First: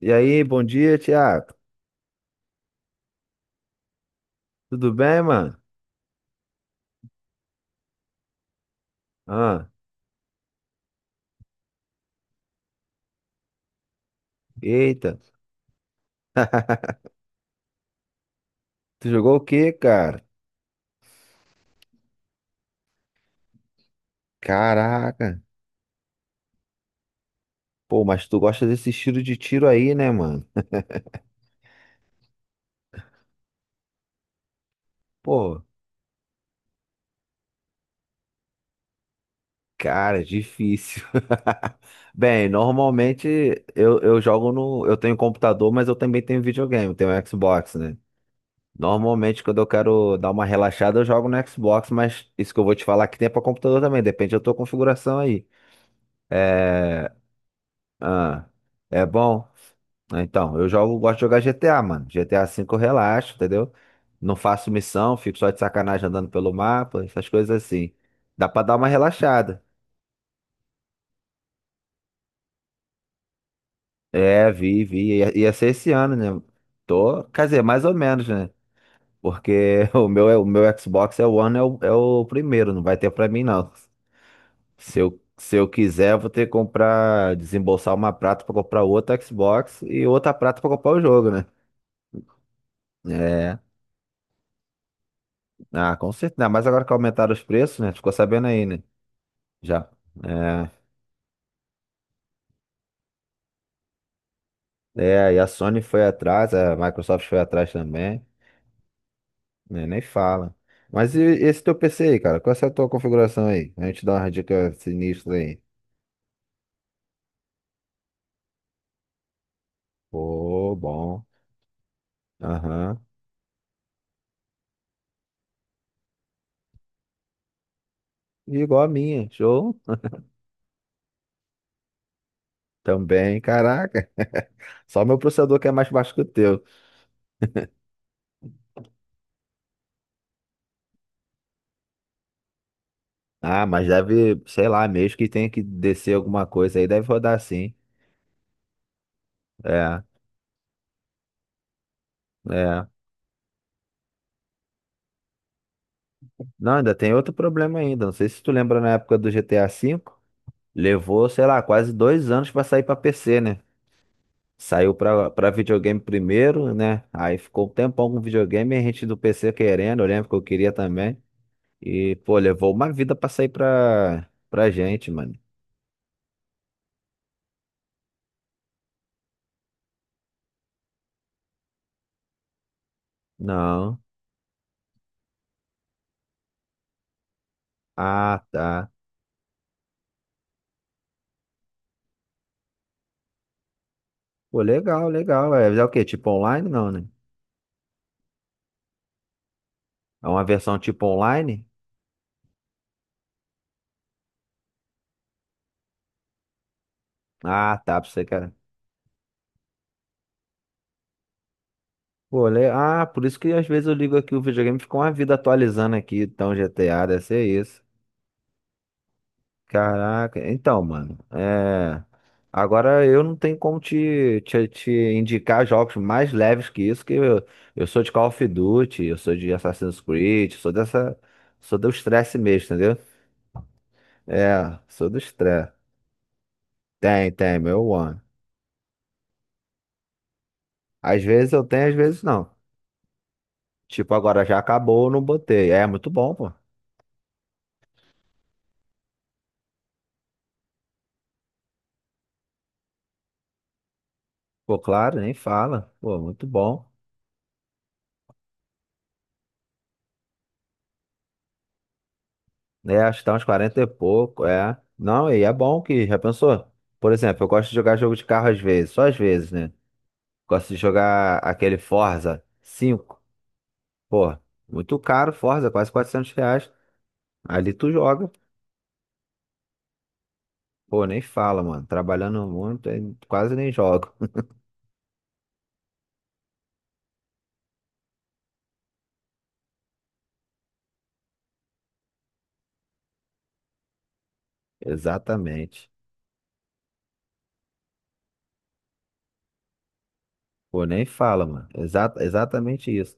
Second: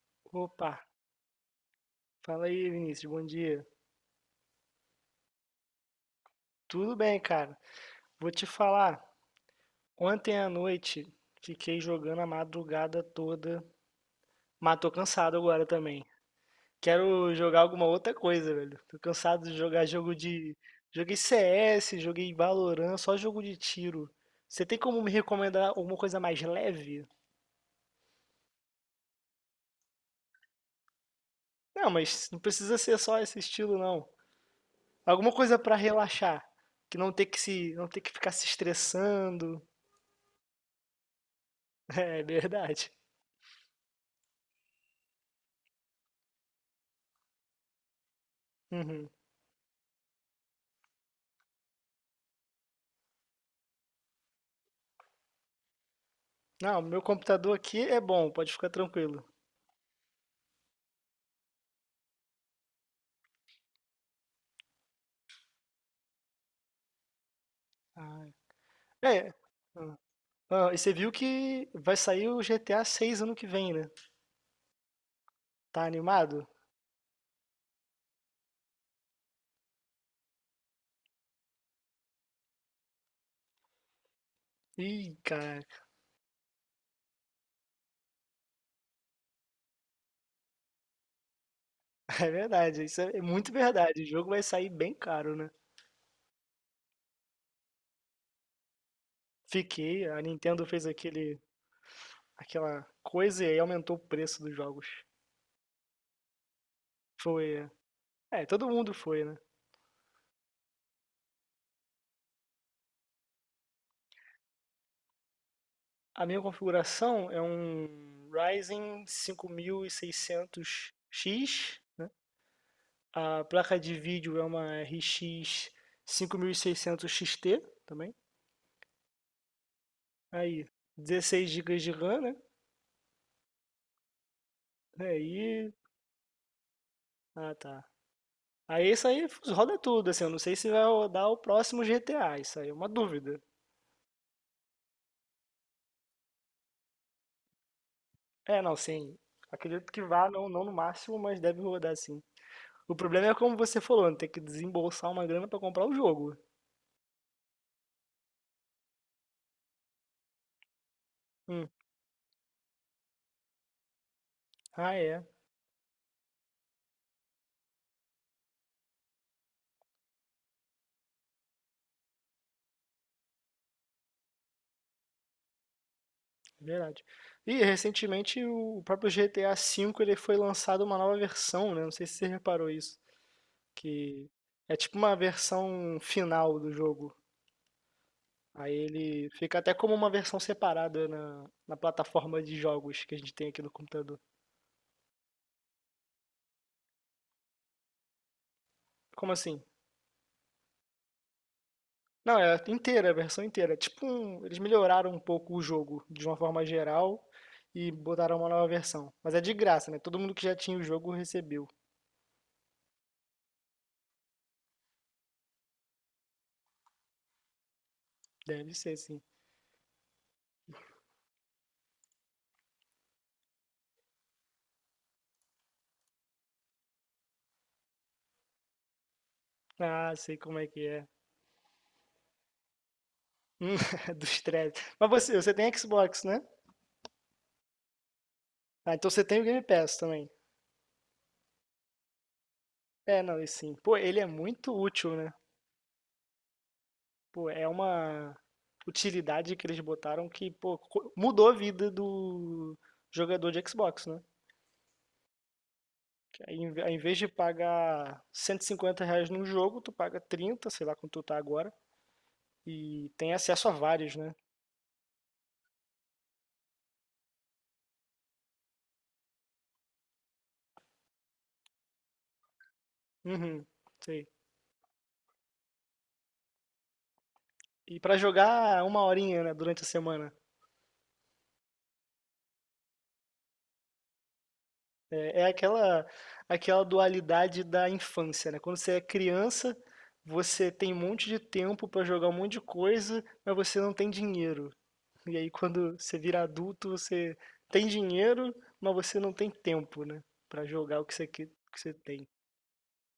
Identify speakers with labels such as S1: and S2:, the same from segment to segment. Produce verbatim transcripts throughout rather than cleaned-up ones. S1: E aí, bom
S2: Opa,
S1: dia, Thiago.
S2: fala aí, Vinícius, bom dia.
S1: Tudo bem, mano?
S2: Tudo bem, cara? Vou te falar,
S1: Ah,
S2: ontem à noite fiquei jogando a madrugada toda, mas tô
S1: eita.
S2: cansado agora também. Quero jogar alguma outra coisa, velho. Tô
S1: Tu jogou o
S2: cansado de
S1: quê,
S2: jogar jogo
S1: cara?
S2: de. Joguei C S, joguei Valorant, só jogo de tiro. Você tem como me
S1: Caraca.
S2: recomendar alguma coisa mais leve?
S1: Pô, mas tu gosta desse estilo de tiro aí, né, mano?
S2: Não, mas não precisa ser só esse estilo, não. Alguma coisa
S1: Pô,
S2: pra relaxar, que não ter que se, não ter que ficar se estressando.
S1: cara, é difícil.
S2: É
S1: Bem,
S2: verdade.
S1: normalmente eu, eu jogo no. Eu tenho computador, mas eu também tenho videogame, tenho Xbox, né?
S2: Uhum.
S1: Normalmente, quando eu quero dar uma relaxada, eu jogo no Xbox, mas isso que eu vou te falar que tem pra computador também, depende da tua configuração aí.
S2: Não, o meu
S1: É.
S2: computador aqui é bom,
S1: Ah,
S2: pode ficar
S1: é
S2: tranquilo.
S1: bom? Ah, então, eu jogo, gosto de jogar G T A, mano. G T A V eu relaxo, entendeu? Não faço missão, fico só de sacanagem andando pelo mapa, essas coisas assim.
S2: Ah,
S1: Dá pra dar uma
S2: é.
S1: relaxada.
S2: Hã. Hã, e você viu que vai sair o G T A seis ano que vem, né?
S1: É, vi, vi. Ia, ia ser
S2: Tá
S1: esse ano, né?
S2: animado?
S1: Tô, quer dizer, mais ou menos, né? Porque o meu, é- o meu Xbox é o One, é o, é o primeiro, não vai ter pra mim, não. Se
S2: Ih,
S1: eu, se
S2: cara,
S1: eu quiser, eu vou ter que comprar, desembolsar uma prata pra comprar outra Xbox e outra prata pra comprar o jogo, né?
S2: é verdade, isso é é muito
S1: É.
S2: verdade. O jogo vai sair bem caro, né?
S1: Ah, com certeza. Mas agora que aumentaram os preços, né? Tu ficou sabendo aí, né? Já.
S2: Fiquei, a Nintendo
S1: É,
S2: fez aquele, aquela coisa e aí aumentou o preço dos jogos.
S1: é, e a Sony foi atrás, a Microsoft foi
S2: Foi,
S1: atrás também,
S2: é, todo mundo foi, né?
S1: né? Nem fala. Mas e esse teu P C aí, cara? Qual é a tua configuração aí? A gente dá uma dica sinistra aí.
S2: A minha configuração é um Ryzen
S1: Pô, bom.
S2: cinco mil e seiscentos X.
S1: Aham.
S2: A placa de vídeo é uma R X cinco mil e seiscentos X T também.
S1: Igual a minha, show.
S2: Aí, dezesseis gigas de RAM, né?
S1: Também, caraca. Só meu processador que é
S2: Aí,
S1: mais baixo que o teu.
S2: ah tá. Aí isso aí roda tudo, assim, eu não sei se vai rodar o próximo G T A, isso aí é uma dúvida.
S1: Ah, mas deve, sei lá, mesmo que tenha que descer alguma coisa aí, deve rodar sim.
S2: É, não, sim. Acredito
S1: É,
S2: que vá, não, não no máximo, mas deve rodar sim.
S1: é.
S2: O problema é como você falou, né, tem que desembolsar uma grana pra comprar o jogo.
S1: Não, ainda tem outro problema ainda. Não sei se tu lembra na época do G T A V, levou, sei lá,
S2: Hum.
S1: quase dois anos pra sair pra P C, né? Saiu
S2: Ah, é, é
S1: pra, pra videogame primeiro, né? Aí ficou um tempão com videogame, e a gente do P C querendo, eu lembro que eu queria também. E, pô, levou uma vida pra sair pra, pra gente, mano.
S2: verdade. E recentemente o próprio G T A V ele foi lançado uma nova versão, né? Não sei se você reparou isso.
S1: Não.
S2: Que é tipo uma versão final do jogo.
S1: Ah,
S2: Aí
S1: tá.
S2: ele fica até como uma versão separada na, na plataforma de jogos que a gente tem aqui no computador.
S1: Pô, legal, legal. É, é o quê? Tipo online? Não, né?
S2: Como assim?
S1: É uma versão tipo online?
S2: Não, é inteira, a versão inteira. É tipo, um- eles melhoraram um pouco o jogo de uma forma geral
S1: Ah,
S2: e
S1: tá, pra você que
S2: botaram uma nova versão. Mas é de graça, né? Todo mundo que já tinha o jogo recebeu.
S1: pô, le- ah, por isso que às vezes eu ligo aqui o videogame e fica uma vida atualizando aqui, então G T A deve ser isso.
S2: Deve ser, sim.
S1: Caraca, então, mano, é... agora eu não tenho como te, te, te indicar jogos mais leves que isso, que eu, eu sou de Call of Duty, eu sou de Assassin's
S2: Ah, sei
S1: Creed,
S2: como é
S1: sou
S2: que é.
S1: dessa, sou do estresse mesmo, entendeu?
S2: Hum, Do
S1: É,
S2: estresse. Mas
S1: sou do
S2: você, você
S1: estresse.
S2: tem Xbox, né?
S1: Tem, tem, meu one.
S2: Ah, então você tem o Game Pass também.
S1: Às vezes eu tenho, às vezes não.
S2: É, não, e sim. Pô,
S1: Tipo,
S2: ele é
S1: agora já
S2: muito
S1: acabou, eu
S2: útil,
S1: não
S2: né?
S1: botei. É, muito bom, pô.
S2: Pô, é uma utilidade que eles botaram que, pô, co- mudou a vida do jogador de Xbox, né?
S1: Pô, claro, nem fala. Pô,
S2: Que
S1: muito
S2: aí, em ve- ao
S1: bom.
S2: invés de pagar cento e cinquenta reais num jogo, tu paga trinta, sei lá quanto tu tá agora,
S1: É,
S2: e
S1: acho que
S2: tem
S1: tá uns
S2: acesso a
S1: quarenta e
S2: vários, né?
S1: pouco, é. Não, e é bom que, já pensou? Por exemplo, eu gosto de jogar jogo de carro às vezes, só às vezes, né? Gosto de jogar aquele Forza cinco.
S2: Uhum, sei.
S1: Pô, muito caro Forza, quase quatrocentos reais. Ali tu
S2: E pra
S1: joga.
S2: jogar uma horinha, né, durante a semana.
S1: Pô, nem fala, mano. Trabalhando muito, aí quase nem jogo.
S2: É, é aquela, aquela dualidade da infância, né? Quando você é criança, você tem um monte de tempo pra jogar um monte de coisa, mas você não tem dinheiro. E aí,
S1: Exatamente.
S2: quando você vira adulto, você tem dinheiro, mas você não tem tempo, né? Pra
S1: Pô,
S2: jogar
S1: nem
S2: o que você,
S1: fala,
S2: que, que
S1: mano.
S2: você
S1: Exa-
S2: tem.
S1: exatamente isso.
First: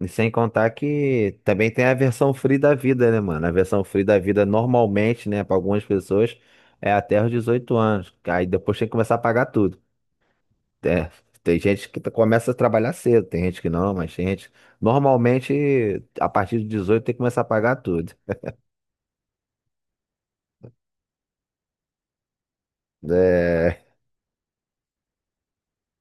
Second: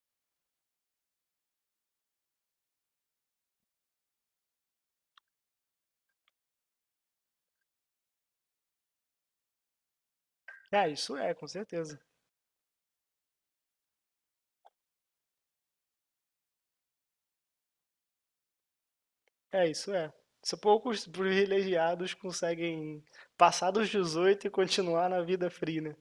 S1: E sem contar que também tem a versão free da vida, né, mano? A versão free da vida normalmente, né, para algumas pessoas é até os dezoito anos. Aí depois tem que começar a pagar tudo.
S2: É,
S1: É,
S2: isso é, com
S1: tem gente que
S2: certeza.
S1: começa a trabalhar cedo, tem gente que não, mas tem gente. Normalmente, a partir de dezoito tem que começar a pagar tudo.
S2: É, isso é. Só poucos privilegiados conseguem passar
S1: É,
S2: dos dezoito e continuar na vida free, né?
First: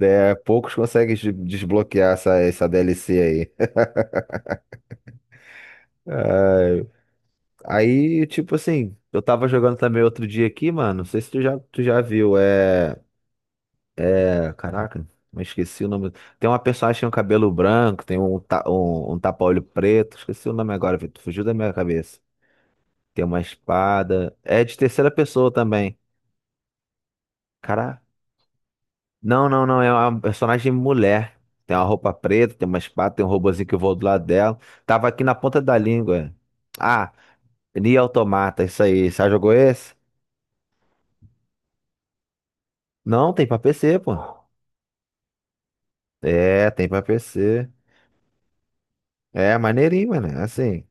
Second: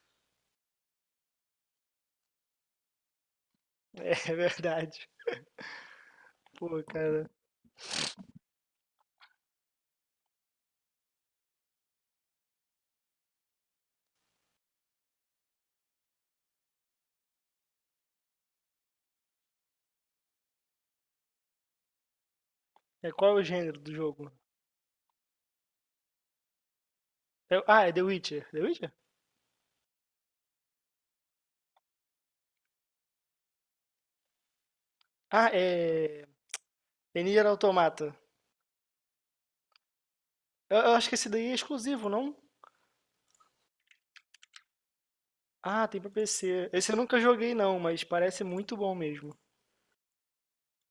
S1: é, poucos conseguem des- desbloquear essa, essa D L C aí.
S2: É verdade. Pô, cara.
S1: Aí, tipo assim, eu tava jogando também outro dia aqui, mano. Não sei se tu já, tu já viu. É. É, caraca, mas esqueci o nome. Tem uma personagem que tem um cabelo branco, tem um, ta- um, um tapa-olho preto. Esqueci o nome agora, Vitor. Fugiu da minha cabeça.
S2: É,
S1: Tem
S2: qual é
S1: uma
S2: o gênero do jogo?
S1: espada. É de terceira pessoa também.
S2: É- ah, é
S1: Cara,
S2: The Witcher. The Witcher?
S1: não, não, não. É uma personagem mulher. Tem uma roupa preta, tem uma espada, tem um robozinho que voa do lado dela. Tava aqui na
S2: Ah,
S1: ponta da
S2: é.
S1: língua. Ah,
S2: É Nier
S1: Nier
S2: Automata.
S1: Automata, isso aí. Você já jogou esse?
S2: Eu, eu acho que esse daí é exclusivo, não?
S1: Não, tem pra P C, pô.
S2: Ah, tem pra
S1: É,
S2: P C.
S1: tem
S2: Esse eu
S1: pra
S2: nunca joguei,
S1: P C.
S2: não, mas parece muito bom mesmo.
S1: É, maneirinho, mano. Assim.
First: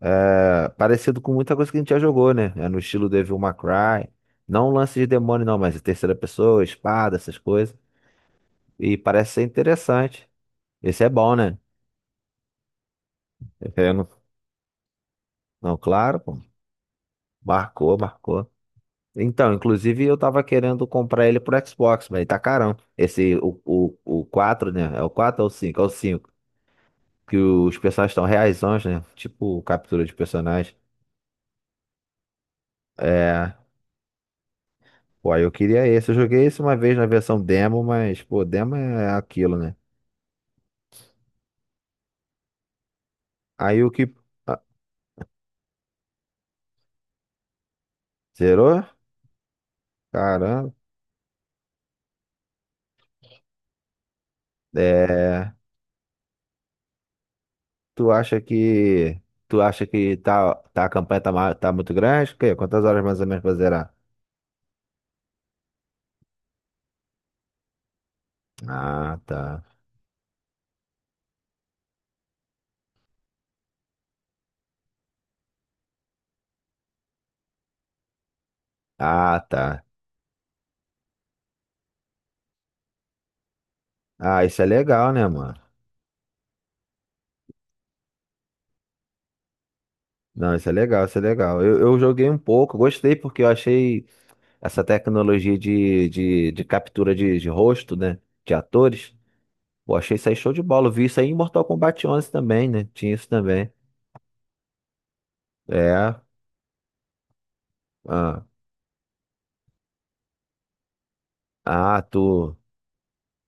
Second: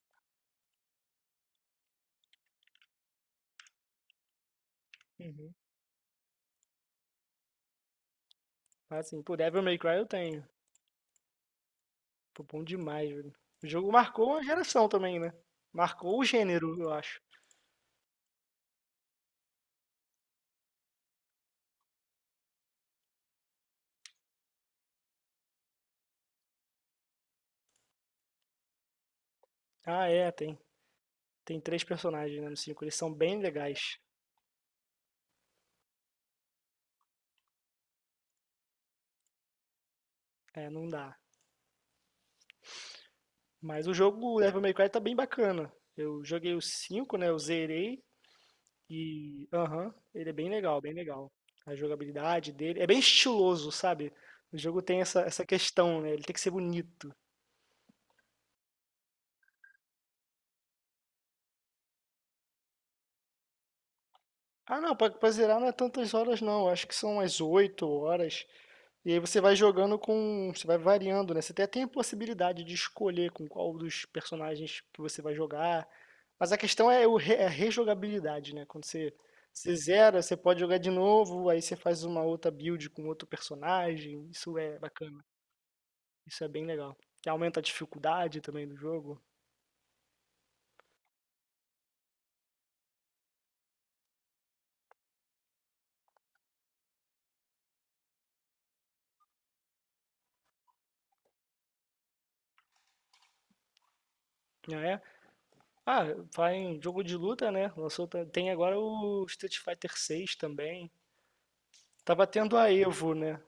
S1: É, parecido com muita coisa que a gente já jogou, né? É no estilo Devil May Cry. Não um lance de demônio,
S2: Uhum.
S1: não, mas terceira pessoa, espada, essas coisas. E
S2: Assim,
S1: parece
S2: pô,
S1: ser
S2: Devil May Cry eu
S1: interessante.
S2: tenho.
S1: Esse é bom, né?
S2: Pô, bom demais, velho. O jogo
S1: Eu não,
S2: marcou uma geração também, né?
S1: não, claro,
S2: Marcou o
S1: pô.
S2: gênero, eu acho.
S1: Marcou, marcou. Então, inclusive eu tava querendo comprar ele pro Xbox, mas ele tá carão. Esse, o, o, o quatro, né? É o quatro ou o cinco? É o cinco. Que os personagens estão reaisões, né? Tipo captura
S2: Ah,
S1: de
S2: é, tem.
S1: personagem.
S2: Tem três personagens, né, no cinco. Eles são bem
S1: É.
S2: legais.
S1: Pô, aí eu queria esse. Eu joguei esse uma vez na versão demo, mas, pô, demo é aquilo, né?
S2: É, não dá.
S1: Aí
S2: Mas
S1: o
S2: o
S1: que.
S2: jogo o Devil
S1: Ah,
S2: May Cry tá bem bacana. Eu joguei o cinco, né? Eu zerei.
S1: zerou?
S2: E, aham, ele é bem
S1: Caramba.
S2: legal, bem legal. A jogabilidade dele é bem estiloso, sabe? O jogo tem essa, essa
S1: É.
S2: questão, né? Ele tem que ser bonito.
S1: Tu acha que. Tu acha que tá, tá, a campanha tá, ma- tá muito grande? O quê? Quantas horas mais ou menos pra zerar?
S2: Ah, não, pra, pra zerar não é tantas horas, não. Acho que são umas oito horas. E
S1: Ah,
S2: aí você vai
S1: tá.
S2: jogando com, você vai variando, né? Você até tem a possibilidade de escolher com qual dos personagens que você vai jogar. Mas a questão é, o re- é a rejogabilidade, né? Quando você,
S1: Ah,
S2: você
S1: tá.
S2: zera, você pode jogar de novo, aí você faz uma outra build com outro personagem.
S1: Ah,
S2: Isso
S1: isso é
S2: é
S1: legal,
S2: bacana,
S1: né, mano?
S2: isso é bem legal. E aumenta a dificuldade também do jogo,
S1: Não, isso é legal, isso é legal. Eu, eu joguei um pouco, gostei porque eu achei essa tecnologia de, de, de captura de, de rosto, né? De atores. Pô, achei isso aí show de bola. Eu vi isso aí em Mortal Kombat onze também, né? Tinha isso também.
S2: né? Ah,
S1: É.
S2: vai em jogo de luta, né? Lançou, ta-
S1: Ah,
S2: tem agora o Street Fighter seis também.
S1: ah tu.
S2: Tava tendo a Evo, né?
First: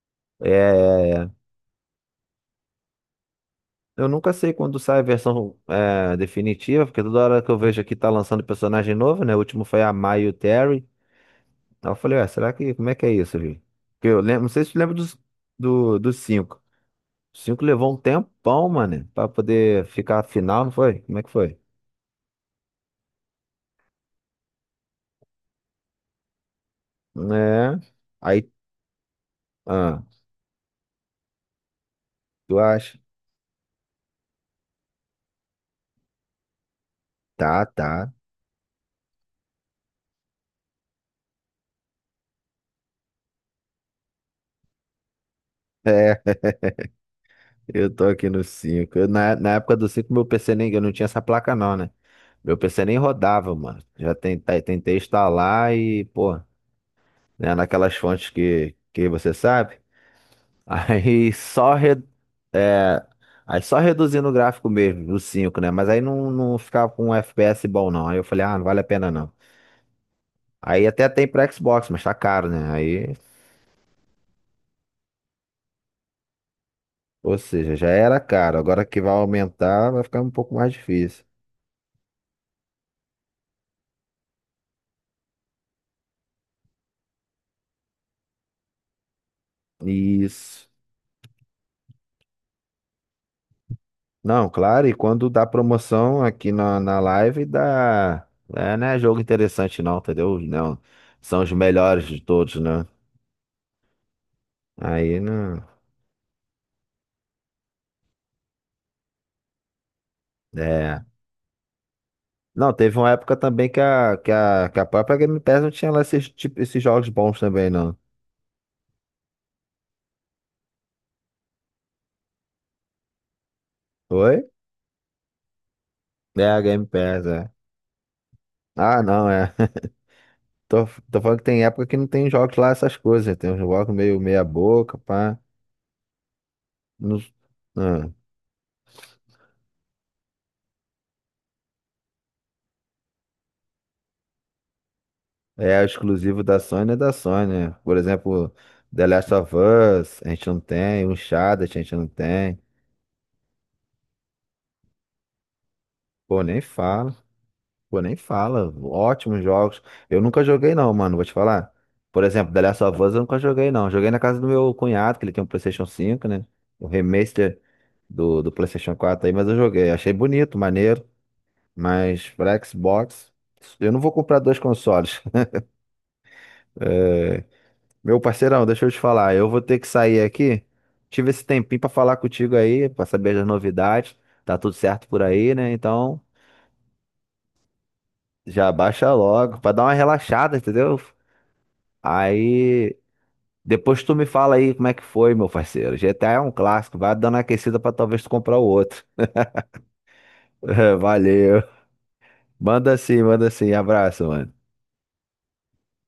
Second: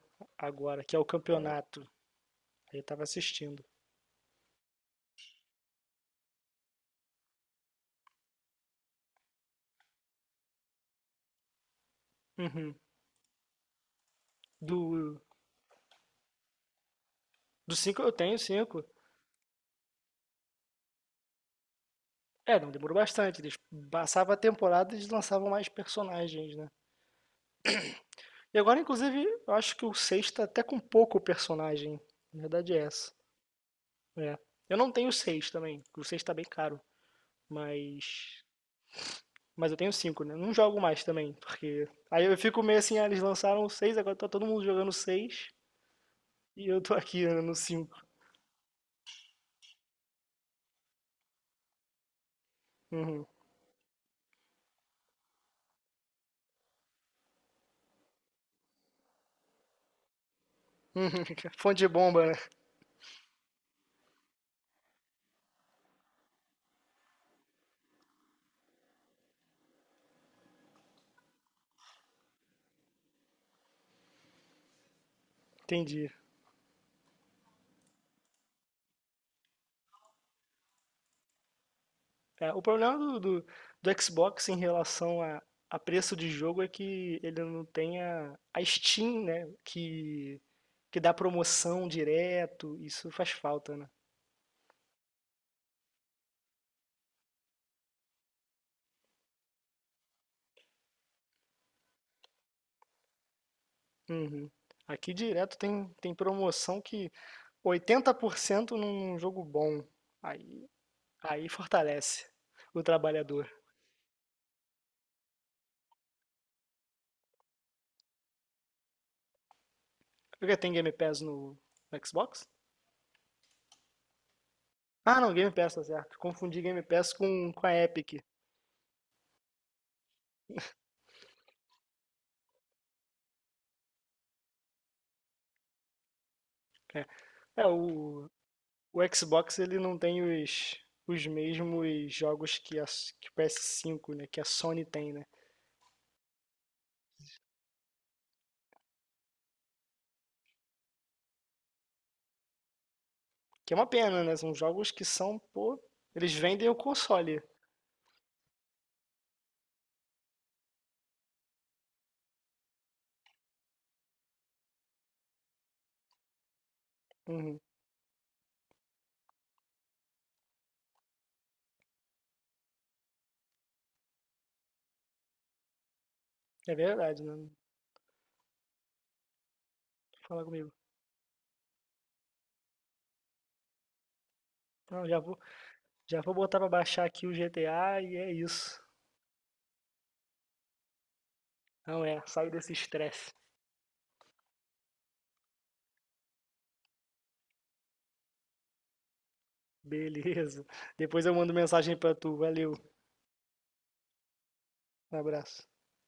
S1: É,
S2: Agora, que é o
S1: é, é.
S2: campeonato. Aí eu tava assistindo.
S1: Eu nunca sei quando sai a versão é, definitiva, porque toda hora que eu vejo aqui tá lançando personagem novo, né? O último foi a Mai e o Terry. Aí eu falei, ué, será que.
S2: Uhum.
S1: Como é que é isso, gente? Porque eu lembro, não sei se tu lembra dos,
S2: Do,
S1: do, dos cinco. Os cinco
S2: do
S1: levou um
S2: cinco eu tenho
S1: tempão,
S2: cinco.
S1: mano, pra poder ficar a final, não foi? Como é que foi?
S2: É, não demorou bastante. Eles passavam a temporada e eles lançavam mais personagens, né?
S1: É. Aí.
S2: E agora, inclusive, eu acho que o
S1: Ah,
S2: seis tá até com pouco personagem. Na
S1: tu
S2: verdade é
S1: acha?
S2: essa. É. Eu não tenho seis também, porque o seis tá bem caro.
S1: Tá, tá.
S2: Mas. Mas eu tenho cinco, né? Não jogo mais também, porque. Aí eu fico meio assim, ah, eles lançaram o seis, agora tá todo mundo jogando o seis. E eu tô aqui, né, no
S1: Eu
S2: cinco.
S1: tô aqui no cinco. Eu, na, na época do cinco, meu P C nem. Eu não tinha essa placa, não, né? Meu P C nem
S2: Uhum.
S1: rodava, mano. Já tentei, tentei instalar e, pô, né, naquelas fontes que, que você sabe. Aí só,
S2: Fonte de
S1: re,
S2: bomba, né?
S1: é, aí só reduzindo o gráfico mesmo, do cinco, né? Mas aí não, não ficava com um F P S bom, não. Aí eu falei, ah, não vale a pena, não. Aí até tem pra Xbox, mas tá caro, né? Aí,
S2: Entendi.
S1: ou seja, já era caro. Agora que vai aumentar, vai ficar um pouco mais difícil.
S2: É, o problema do, do, do Xbox em relação a, a preço de jogo é que ele não tem a, a Steam, né? Que,
S1: Isso.
S2: que dá promoção direto. Isso faz falta, né?
S1: Não, claro, e quando dá promoção aqui na, na live, dá. É, não é jogo interessante, não, entendeu? Não, são os melhores de todos, né?
S2: Uhum. Aqui
S1: Aí
S2: direto
S1: não.
S2: tem, tem promoção que oitenta por cento num jogo bom. Aí,
S1: É.
S2: aí fortalece
S1: Não,
S2: o
S1: teve uma época
S2: trabalhador.
S1: também que a, que a, que a própria Game Pass não tinha lá esses, tipo, esses jogos bons também, não.
S2: Porque tem Game Pass no, no Xbox?
S1: Oi?
S2: Ah, não, Game Pass, tá certo.
S1: É, a
S2: Confundi Game
S1: Game
S2: Pass
S1: Pass, é.
S2: com, com a Epic.
S1: Ah, não, é. Tô, tô falando que tem época que não tem jogos lá, essas coisas. Tem uns jogos meio meia boca, pá.
S2: É,
S1: Não,
S2: é
S1: ah.
S2: o, O Xbox ele não tem os, os mesmos jogos que, a, que o P S cinco, né? Que a Sony tem, né?
S1: É exclusivo da Sony, é da Sony. Né? Por exemplo, The Last of Us, a gente não tem. Uncharted, a gente não tem.
S2: Que é uma pena, né? São jogos que são, pô, eles
S1: Pô, nem
S2: vendem o
S1: fala.
S2: console.
S1: Pô, nem fala. Ótimos jogos. Eu nunca joguei não, mano, vou te falar. Por exemplo, The Last of Us eu nunca joguei não. Joguei na casa do meu cunhado, que ele tem um PlayStation cinco, né? O
S2: Uhum.
S1: remaster do, do PlayStation quatro aí, mas eu joguei. Achei bonito, maneiro. Mas pra Xbox, eu não vou comprar dois consoles.
S2: É verdade, né?
S1: Meu parceirão, deixa eu te falar, eu vou ter que sair
S2: Fala
S1: aqui.
S2: comigo.
S1: Tive esse tempinho pra falar contigo aí, pra saber das novidades. Tá tudo certo
S2: Não, já
S1: por
S2: vou,
S1: aí, né? Então,
S2: já vou botar pra baixar aqui o G T A e é
S1: já
S2: isso.
S1: baixa logo pra dar uma relaxada, entendeu?
S2: Não é, sai desse
S1: Aí,
S2: estresse.
S1: depois tu me fala aí como é que foi, meu parceiro. G T A é um clássico, vai dando uma aquecida pra talvez tu comprar o outro.
S2: Beleza. Depois eu mando
S1: Valeu.
S2: mensagem pra tu. Valeu.
S1: Manda sim, manda sim. Abraço, mano.
S2: Um abraço.